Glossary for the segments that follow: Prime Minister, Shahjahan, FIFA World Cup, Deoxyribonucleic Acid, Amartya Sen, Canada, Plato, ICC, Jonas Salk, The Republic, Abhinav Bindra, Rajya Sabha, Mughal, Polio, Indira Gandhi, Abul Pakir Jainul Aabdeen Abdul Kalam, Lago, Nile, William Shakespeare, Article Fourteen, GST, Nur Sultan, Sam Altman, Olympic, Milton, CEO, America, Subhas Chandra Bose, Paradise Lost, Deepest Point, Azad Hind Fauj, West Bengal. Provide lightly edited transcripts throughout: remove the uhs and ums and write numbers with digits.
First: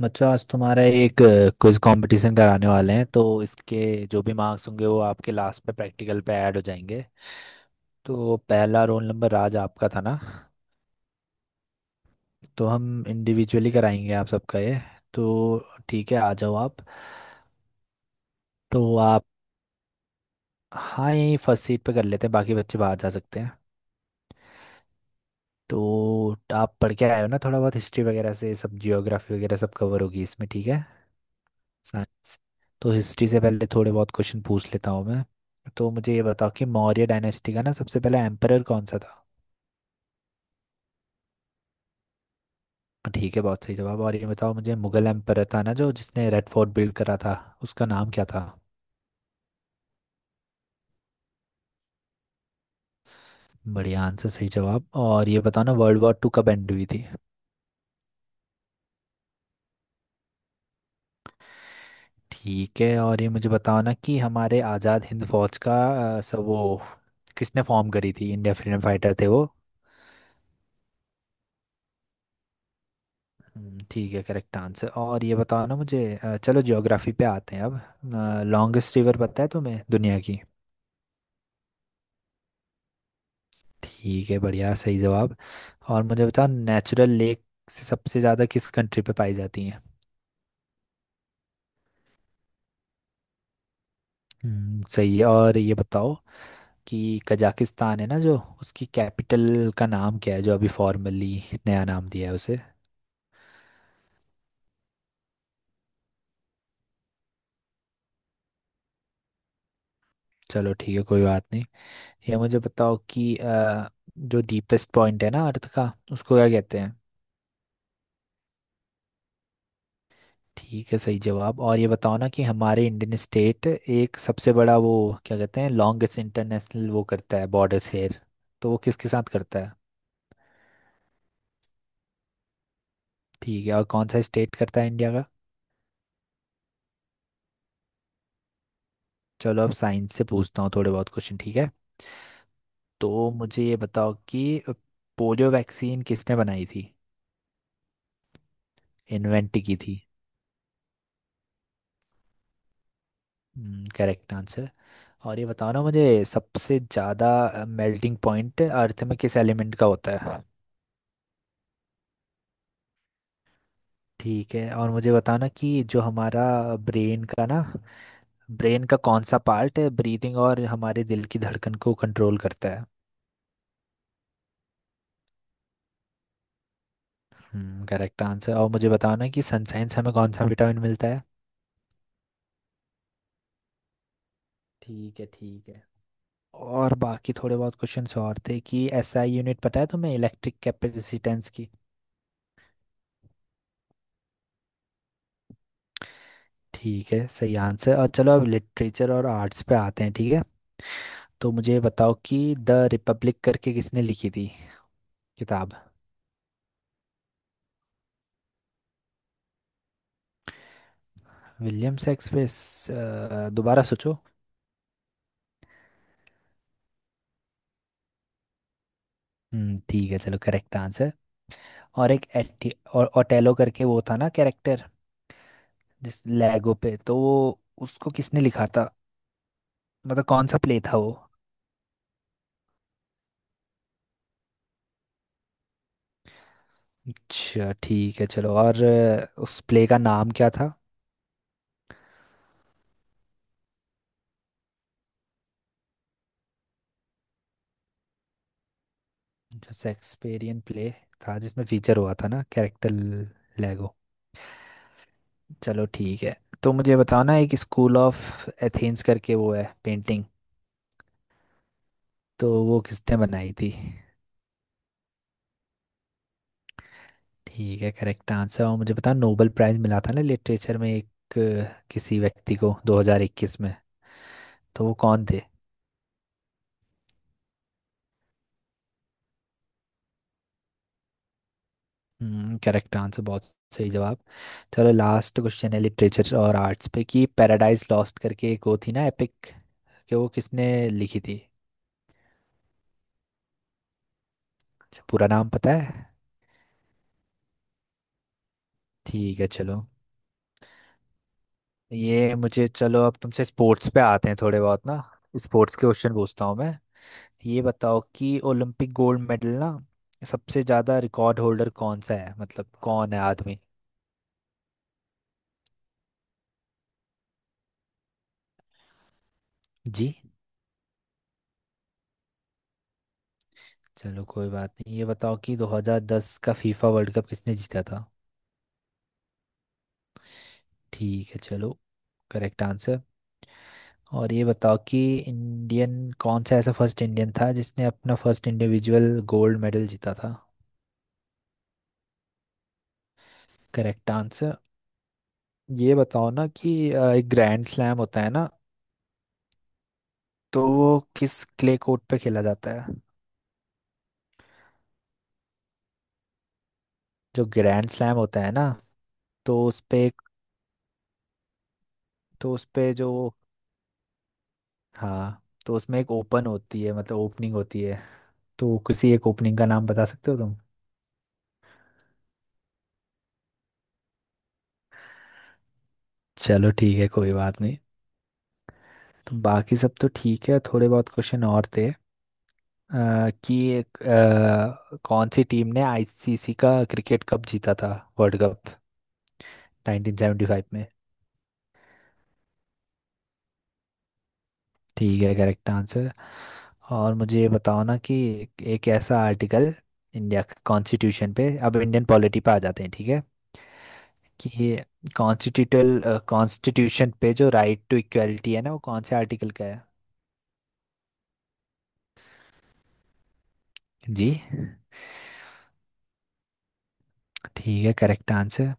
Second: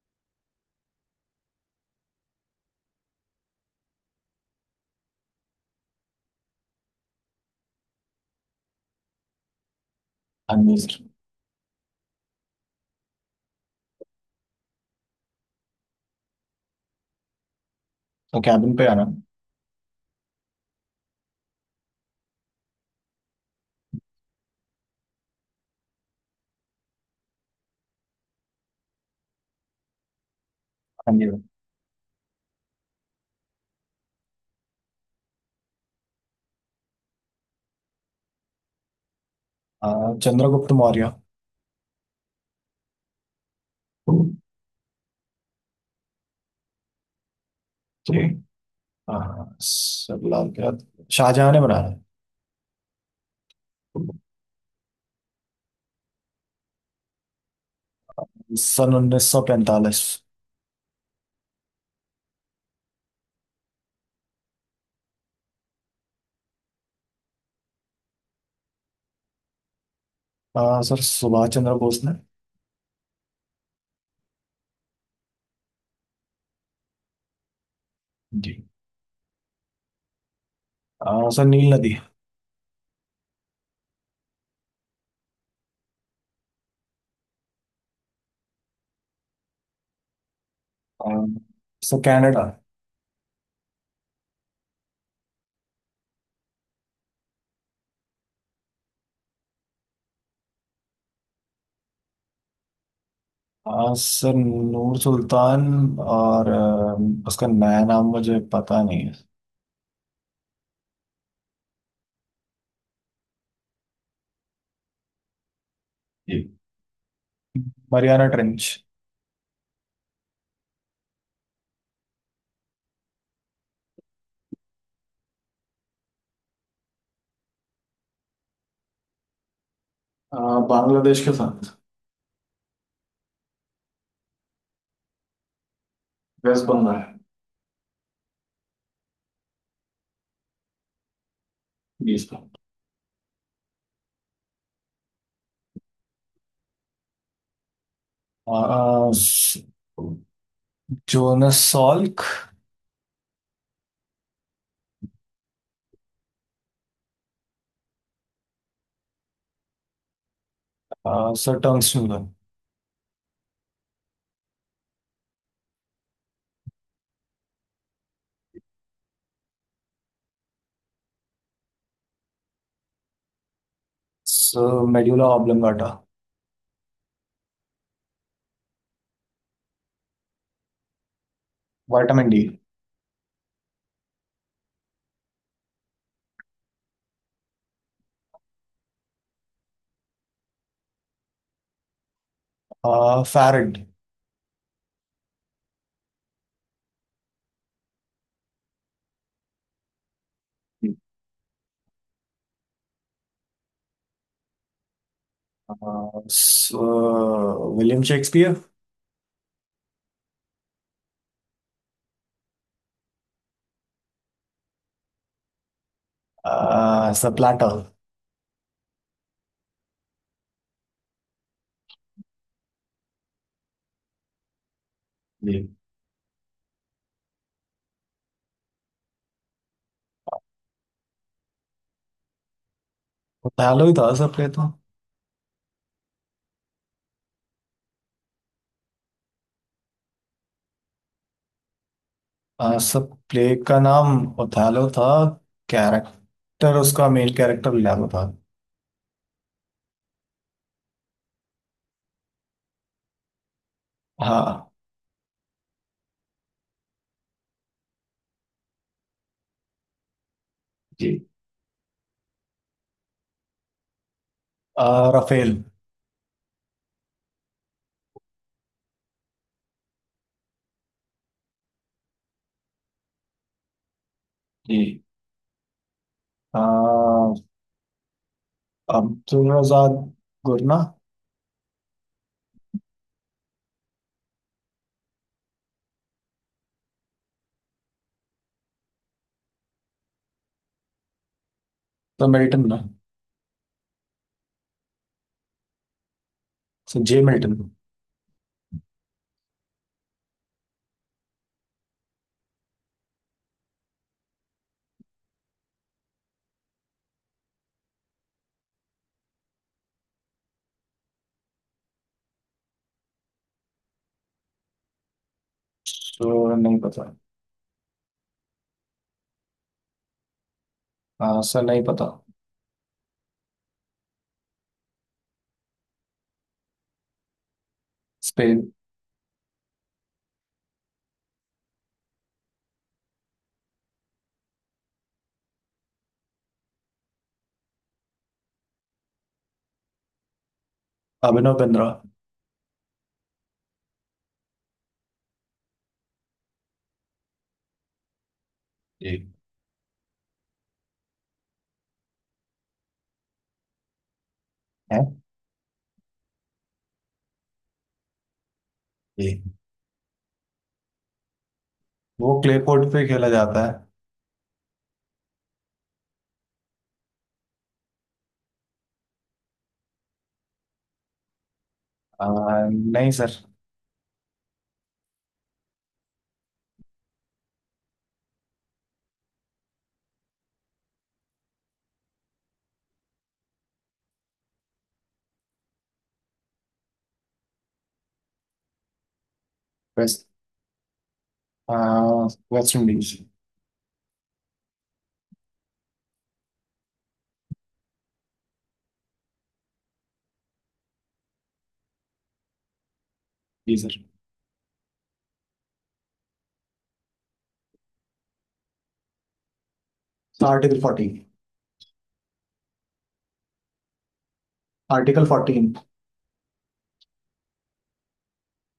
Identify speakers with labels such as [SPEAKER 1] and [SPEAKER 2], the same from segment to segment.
[SPEAKER 1] बच्चों आज तुम्हारा एक क्विज कंपटीशन कराने वाले हैं। तो इसके जो भी मार्क्स होंगे वो आपके लास्ट पे प्रैक्टिकल पे ऐड हो जाएंगे। तो पहला रोल नंबर आज आपका था ना।
[SPEAKER 2] अनम्यूट।
[SPEAKER 1] तो हम इंडिविजुअली कराएंगे आप सबका ये। तो ठीक है, आ जाओ आप।
[SPEAKER 2] तो कैबिन पे
[SPEAKER 1] तो
[SPEAKER 2] आना।
[SPEAKER 1] आप, हाँ यहीं फर्स्ट सीट पे कर लेते हैं, बाकी बच्चे बाहर जा सकते हैं। तो आप पढ़ के आए हो ना, थोड़ा बहुत हिस्ट्री वगैरह से सब, जियोग्राफी वगैरह सब कवर होगी इसमें, ठीक है।
[SPEAKER 2] अनम्यूट।
[SPEAKER 1] साइंस। तो हिस्ट्री से पहले थोड़े बहुत क्वेश्चन पूछ लेता हूँ मैं। तो मुझे ये बताओ कि मौर्य डायनेस्टी का ना सबसे पहला एम्परर कौन सा था।
[SPEAKER 2] चंद्रगुप्त मौर्य।
[SPEAKER 1] ठीक है, बहुत सही जवाब। और ये बताओ मुझे, मुगल एम्परर था ना जो जिसने रेड फोर्ट बिल्ड करा था, उसका नाम क्या
[SPEAKER 2] जी,
[SPEAKER 1] था।
[SPEAKER 2] सलाम, क्या शाहजहां ने बनाया है।
[SPEAKER 1] बढ़िया आंसर, सही जवाब। और ये बताओ ना, वर्ल्ड वॉर टू कब एंड हुई थी।
[SPEAKER 2] सन 1945।
[SPEAKER 1] ठीक है। और ये मुझे बताओ ना कि हमारे आज़ाद हिंद फौज का सब वो किसने फॉर्म करी थी। इंडिया फ्रीडम फाइटर थे वो।
[SPEAKER 2] सर सुभाष चंद्र बोस ने।
[SPEAKER 1] ठीक है, करेक्ट आंसर। और ये बताओ ना मुझे, चलो ज्योग्राफी पे आते हैं अब।
[SPEAKER 2] जी।
[SPEAKER 1] लॉन्गेस्ट रिवर पता है तुम्हें दुनिया की।
[SPEAKER 2] सर नील नदी।
[SPEAKER 1] ठीक है, बढ़िया, सही जवाब। और मुझे बताओ नेचुरल लेक से सबसे ज़्यादा किस कंट्री पे पाई जाती हैं।
[SPEAKER 2] आ, सर कनाडा।
[SPEAKER 1] सही है। और ये बताओ कि कजाकिस्तान है ना जो, उसकी कैपिटल का नाम क्या है, जो अभी फॉर्मली नया नाम दिया है उसे।
[SPEAKER 2] सर नूर सुल्तान। और उसका नया नाम मुझे पता नहीं है।
[SPEAKER 1] चलो ठीक है, कोई बात नहीं। ये मुझे बताओ कि जो डीपेस्ट पॉइंट है ना अर्थ का, उसको क्या
[SPEAKER 2] जी।
[SPEAKER 1] कहते हैं।
[SPEAKER 2] Mariana trench.
[SPEAKER 1] ठीक है, सही जवाब। और ये बताओ ना कि हमारे इंडियन स्टेट, एक सबसे बड़ा वो, क्या कहते हैं लॉन्गेस्ट इंटरनेशनल वो करता है बॉर्डर शेयर, तो वो किसके साथ करता है।
[SPEAKER 2] आ, बांग्लादेश के साथ।
[SPEAKER 1] ठीक है, और कौन सा स्टेट करता है इंडिया का।
[SPEAKER 2] वेस्ट बंगाल।
[SPEAKER 1] चलो अब साइंस से पूछता हूँ थोड़े बहुत क्वेश्चन, ठीक है।
[SPEAKER 2] जी सर।
[SPEAKER 1] तो मुझे ये बताओ कि पोलियो वैक्सीन किसने बनाई थी, इन्वेंट की थी।
[SPEAKER 2] आ, Jonas Salk।
[SPEAKER 1] Correct answer. और ये बताओ ना मुझे, सबसे ज़्यादा मेल्टिंग पॉइंट अर्थ में किस एलिमेंट का होता है।
[SPEAKER 2] Sir Tung Snugan।
[SPEAKER 1] ठीक है। और मुझे बताओ ना कि जो हमारा ब्रेन का ना, ब्रेन का कौन सा पार्ट है ब्रीदिंग और हमारे दिल की धड़कन को कंट्रोल करता है।
[SPEAKER 2] Sir Medulla Oblongata।
[SPEAKER 1] हम्म, करेक्ट आंसर। और मुझे बताओ ना कि सनसाइन से हमें कौन सा विटामिन मिलता है।
[SPEAKER 2] Vitamin D।
[SPEAKER 1] ठीक है ठीक है। और बाकी थोड़े बहुत क्वेश्चंस और थे, कि एसआई यूनिट पता है तुम्हें इलेक्ट्रिक कैपेसिटेंस की।
[SPEAKER 2] Farad।
[SPEAKER 1] ठीक है, सही आंसर। और चलो अब लिटरेचर और आर्ट्स पे आते हैं, ठीक है। तो मुझे बताओ कि द रिपब्लिक करके किसने लिखी थी किताब।
[SPEAKER 2] Sir William Shakespeare।
[SPEAKER 1] William Shakespeare दोबारा सोचो।
[SPEAKER 2] Sir Plato।
[SPEAKER 1] हम्म, ठीक है चलो, करेक्ट आंसर। और एक एटी और ओटेलो करके वो था ना कैरेक्टर,
[SPEAKER 2] जी।
[SPEAKER 1] जिस लैगो पे, तो वो उसको किसने लिखा था, मतलब कौन सा प्ले था वो।
[SPEAKER 2] ओथेलो ही था सर, प्ले तो।
[SPEAKER 1] अच्छा, ठीक है चलो। और उस प्ले का नाम क्या था।
[SPEAKER 2] सर, प्ले का नाम ओथेलो था। कैरेक्टर, उसका मेन कैरेक्टर लियागो था।
[SPEAKER 1] जो शेक्सपियरियन प्ले था, जिसमें फीचर हुआ था ना कैरेक्टर लैगो।
[SPEAKER 2] हाँ।
[SPEAKER 1] चलो ठीक है। तो मुझे बताओ ना, एक स्कूल ऑफ एथेंस करके वो है पेंटिंग,
[SPEAKER 2] जी।
[SPEAKER 1] तो वो किसने बनाई थी।
[SPEAKER 2] राफेल।
[SPEAKER 1] ठीक है, करेक्ट आंसर। और मुझे पता, नोबेल प्राइज मिला था ना लिटरेचर में एक, किसी व्यक्ति को 2021 में, तो वो
[SPEAKER 2] जी।
[SPEAKER 1] कौन थे।
[SPEAKER 2] अह, अब्दुल रजाक गुरना।
[SPEAKER 1] हम्म, करेक्ट आंसर, बहुत सही जवाब। चलो लास्ट क्वेश्चन है लिटरेचर और आर्ट्स पे, कि पैराडाइज लॉस्ट करके एक वो थी ना एपिक, कि वो किसने लिखी थी।
[SPEAKER 2] तो मिल्टन ना।
[SPEAKER 1] अच्छा, पूरा नाम पता है।
[SPEAKER 2] Sir J Milton.
[SPEAKER 1] ठीक है चलो। ये मुझे, चलो अब तुमसे स्पोर्ट्स पे आते हैं, थोड़े बहुत ना स्पोर्ट्स के क्वेश्चन पूछता हूँ मैं। ये बताओ कि ओलंपिक गोल्ड मेडल ना सबसे ज़्यादा रिकॉर्ड होल्डर कौन सा है, मतलब कौन है आदमी।
[SPEAKER 2] श्योर नहीं पता।
[SPEAKER 1] जी।
[SPEAKER 2] आंसर नहीं पता।
[SPEAKER 1] चलो कोई बात नहीं, ये बताओ कि 2010 का फीफा वर्ल्ड कप किसने जीता था।
[SPEAKER 2] स्पेन।
[SPEAKER 1] ठीक है चलो, करेक्ट आंसर। और ये बताओ कि इंडियन कौन सा ऐसा फर्स्ट इंडियन था जिसने अपना फर्स्ट इंडिविजुअल गोल्ड मेडल जीता था।
[SPEAKER 2] अभिनव बिंद्रा।
[SPEAKER 1] Correct answer. ये बताओ ना कि एक ग्रैंड स्लैम होता है ना,
[SPEAKER 2] एक
[SPEAKER 1] तो वो किस क्ले कोर्ट पे खेला जाता है।
[SPEAKER 2] है।
[SPEAKER 1] जो ग्रैंड स्लैम होता है ना,
[SPEAKER 2] एक।
[SPEAKER 1] तो उस पे,
[SPEAKER 2] वो
[SPEAKER 1] तो
[SPEAKER 2] क्ले
[SPEAKER 1] उस
[SPEAKER 2] कोर्ट
[SPEAKER 1] पे
[SPEAKER 2] पे
[SPEAKER 1] जो,
[SPEAKER 2] खेला जाता है।
[SPEAKER 1] हाँ तो उसमें एक ओपन होती है, मतलब ओपनिंग होती है, तो किसी एक ओपनिंग का नाम बता सकते हो तुम।
[SPEAKER 2] आ, नहीं सर।
[SPEAKER 1] चलो ठीक है, कोई बात नहीं। तो बाकी सब तो ठीक है, थोड़े बहुत क्वेश्चन और थे, कि एक, कौन सी टीम ने आईसीसी का क्रिकेट कप जीता था, वर्ल्ड कप,
[SPEAKER 2] वेस्ट
[SPEAKER 1] 1975 में।
[SPEAKER 2] आ, वेस्ट इंडीज।
[SPEAKER 1] ठीक है, करेक्ट आंसर। और मुझे ये बताओ ना कि एक एक ऐसा आर्टिकल, इंडिया के कॉन्स्टिट्यूशन पे, अब इंडियन पॉलिटी पे आ जाते हैं ठीक है,
[SPEAKER 2] जी सर।
[SPEAKER 1] कि ये कॉन्स्टिट्यूटल कॉन्स्टिट्यूशन पे जो राइट टू इक्वलिटी है ना, वो कौन से आर्टिकल का है।
[SPEAKER 2] आर्टिकल फोर्टी
[SPEAKER 1] जी,
[SPEAKER 2] आर्टिकल 14। इंदिरा
[SPEAKER 1] ठीक है करेक्ट आंसर।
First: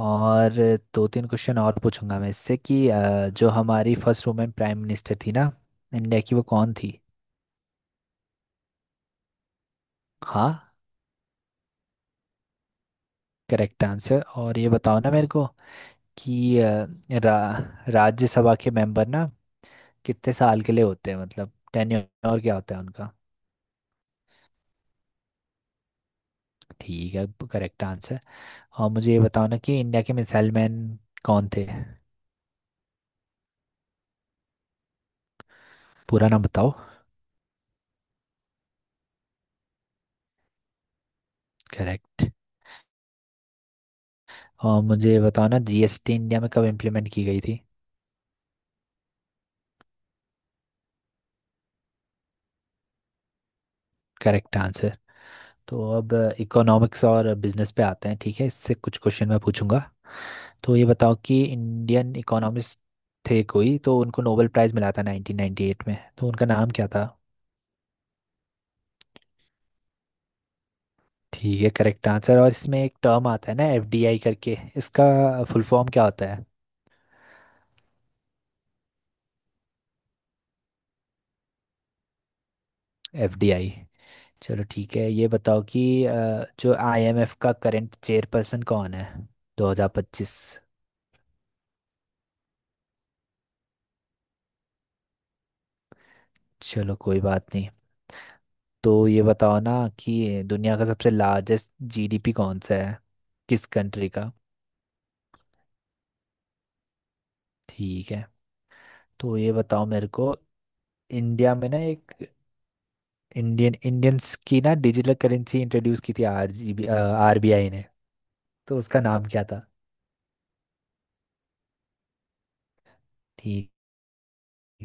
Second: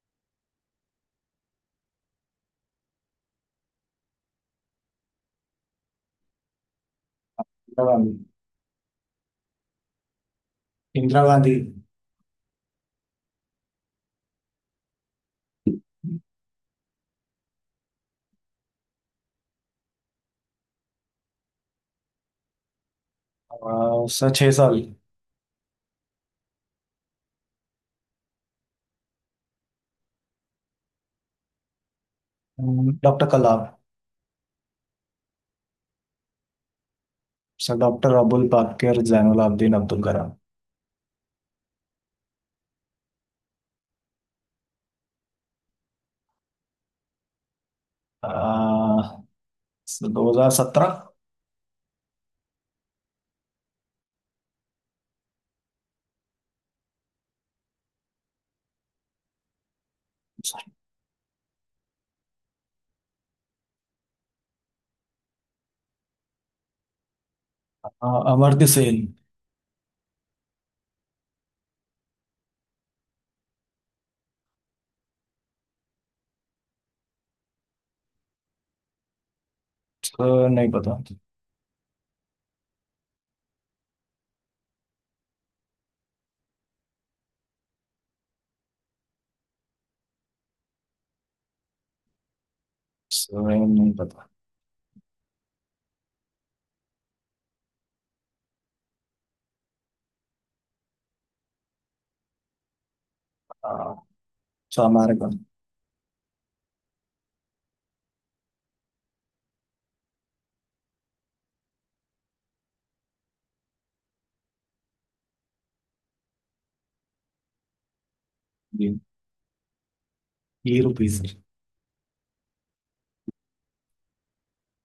[SPEAKER 1] और दो तीन क्वेश्चन और पूछूंगा मैं इससे, कि जो हमारी फर्स्ट वुमेन प्राइम मिनिस्टर थी ना इंडिया की, वो कौन थी।
[SPEAKER 2] गांधी।
[SPEAKER 1] हाँ,
[SPEAKER 2] इंदिरा गांधी।
[SPEAKER 1] Correct answer. और ये बताओ ना मेरे को कि राज्यसभा के मेंबर ना कितने साल के लिए होते हैं, मतलब टेन्योर क्या होता है उनका।
[SPEAKER 2] सर 6 साल।
[SPEAKER 1] ठीक है, करेक्ट आंसर। और मुझे ये बताओ ना कि इंडिया के मिसाइल मैन कौन थे।
[SPEAKER 2] डॉक्टर कलाम।
[SPEAKER 1] पूरा नाम बताओ।
[SPEAKER 2] Sir doctor Abul Pakir Jainul Abdeen Abdul Kalam.
[SPEAKER 1] Correct. और मुझे ये बताओ ना, जीएसटी इंडिया में कब इम्प्लीमेंट की गई थी।
[SPEAKER 2] आ, सर 2017।
[SPEAKER 1] Correct answer. तो अब इकोनॉमिक्स और बिजनेस पे आते हैं, ठीक है, इससे कुछ क्वेश्चन मैं पूछूंगा। तो ये बताओ कि इंडियन इकोनॉमिस्ट थे कोई, तो उनको नोबेल प्राइज़ मिला था 1998 में, तो उनका नाम क्या था।
[SPEAKER 2] अमर्त्य सेन।
[SPEAKER 1] ठीक है, करेक्ट आंसर। और इसमें एक टर्म आता है ना, एफडीआई करके, इसका फुल फॉर्म क्या होता है,
[SPEAKER 2] सर नहीं पता।
[SPEAKER 1] एफडीआई। चलो ठीक है। ये बताओ कि जो आईएमएफ का करंट चेयरपर्सन कौन है 2025।
[SPEAKER 2] सर नहीं पता।
[SPEAKER 1] चलो कोई बात नहीं। तो ये बताओ ना कि दुनिया का सबसे लार्जेस्ट जीडीपी कौन सा है, किस
[SPEAKER 2] आ,
[SPEAKER 1] कंट्री का।
[SPEAKER 2] So America.
[SPEAKER 1] ठीक है। तो ये बताओ मेरे को, इंडिया में ना एक इंडियन इंडियंस की ना डिजिटल करेंसी इंट्रोड्यूस की थी आरजीबी आरबीआई ने, तो
[SPEAKER 2] जी।
[SPEAKER 1] उसका नाम क्या था।
[SPEAKER 2] ये रुपी सर।
[SPEAKER 1] ठीक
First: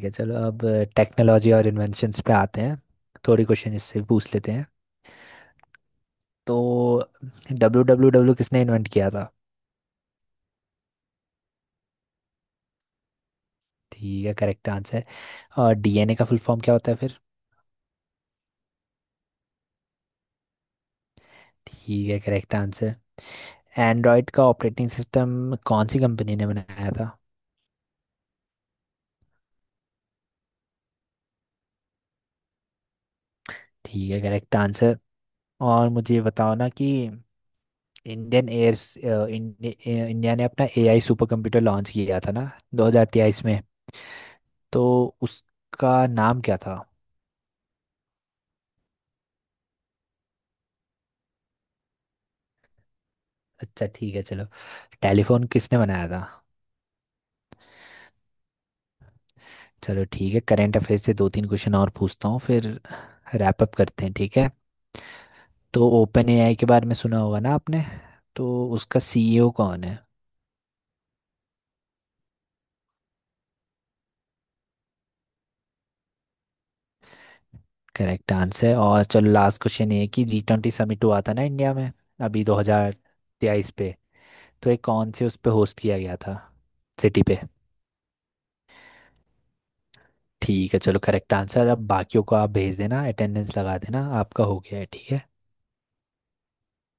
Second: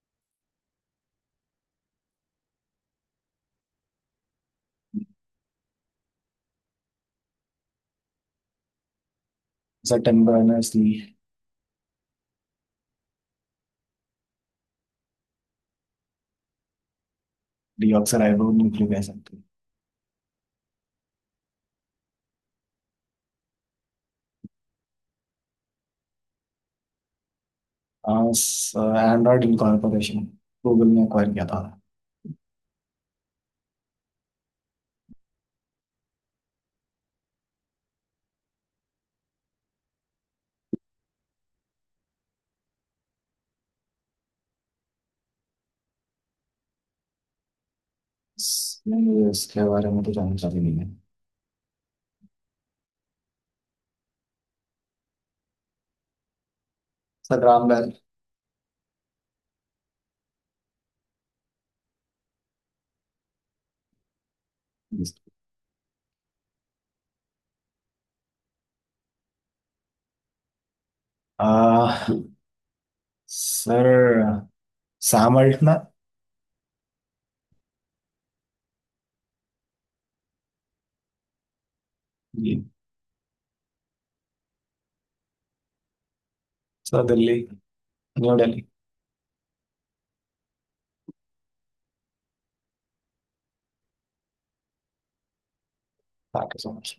[SPEAKER 1] है चलो। अब टेक्नोलॉजी और इन्वेंशंस पे आते हैं, थोड़ी क्वेश्चन इससे भी पूछ लेते हैं। तो डब्ल्यू डब्ल्यू डब्ल्यू किसने इन्वेंट किया था।
[SPEAKER 2] Sir Tim Berners Lee.
[SPEAKER 1] ठीक है, करेक्ट आंसर। और डीएनए का फुल फॉर्म क्या होता है फिर।
[SPEAKER 2] Deoxyribo nucleic acid.
[SPEAKER 1] ठीक है, करेक्ट आंसर। एंड्रॉयड का ऑपरेटिंग सिस्टम कौन सी कंपनी ने बनाया था।
[SPEAKER 2] Android incorporation. गूगल ने एक्वायर किया था।
[SPEAKER 1] ठीक है, करेक्ट आंसर। और मुझे ये बताओ ना कि इंडियन एयर इंडिया ने अपना एआई सुपर कंप्यूटर लॉन्च किया था ना 2023 में, तो उसका नाम क्या था।
[SPEAKER 2] सर, मुझे इसके बारे में तो जानकारी नहीं है।
[SPEAKER 1] अच्छा ठीक है चलो। टेलीफोन किसने बनाया था।
[SPEAKER 2] सर राम बैल।
[SPEAKER 1] चलो ठीक है, करंट अफेयर्स से दो तीन क्वेश्चन और पूछता हूँ फिर रैप अप करते हैं, ठीक है।
[SPEAKER 2] जी।
[SPEAKER 1] तो ओपन एआई के बारे में सुना होगा ना आपने, तो उसका सीईओ कौन है।
[SPEAKER 2] आ, sir Sam Altman.
[SPEAKER 1] Correct answer है। और चलो लास्ट क्वेश्चन ये है कि जी ट्वेंटी समिट हुआ था ना इंडिया में, अभी दो
[SPEAKER 2] जी।
[SPEAKER 1] हजार तेईस पे, तो ये कौन से उस पे होस्ट किया गया था,
[SPEAKER 2] सर
[SPEAKER 1] सिटी
[SPEAKER 2] दिल्ली।
[SPEAKER 1] पे।
[SPEAKER 2] न्यू दिल्ली।
[SPEAKER 1] ठीक है चलो, करेक्ट आंसर। अब बाकियों को आप भेज देना, अटेंडेंस लगा देना, आपका हो गया है, ठीक है।
[SPEAKER 2] Thank you so much.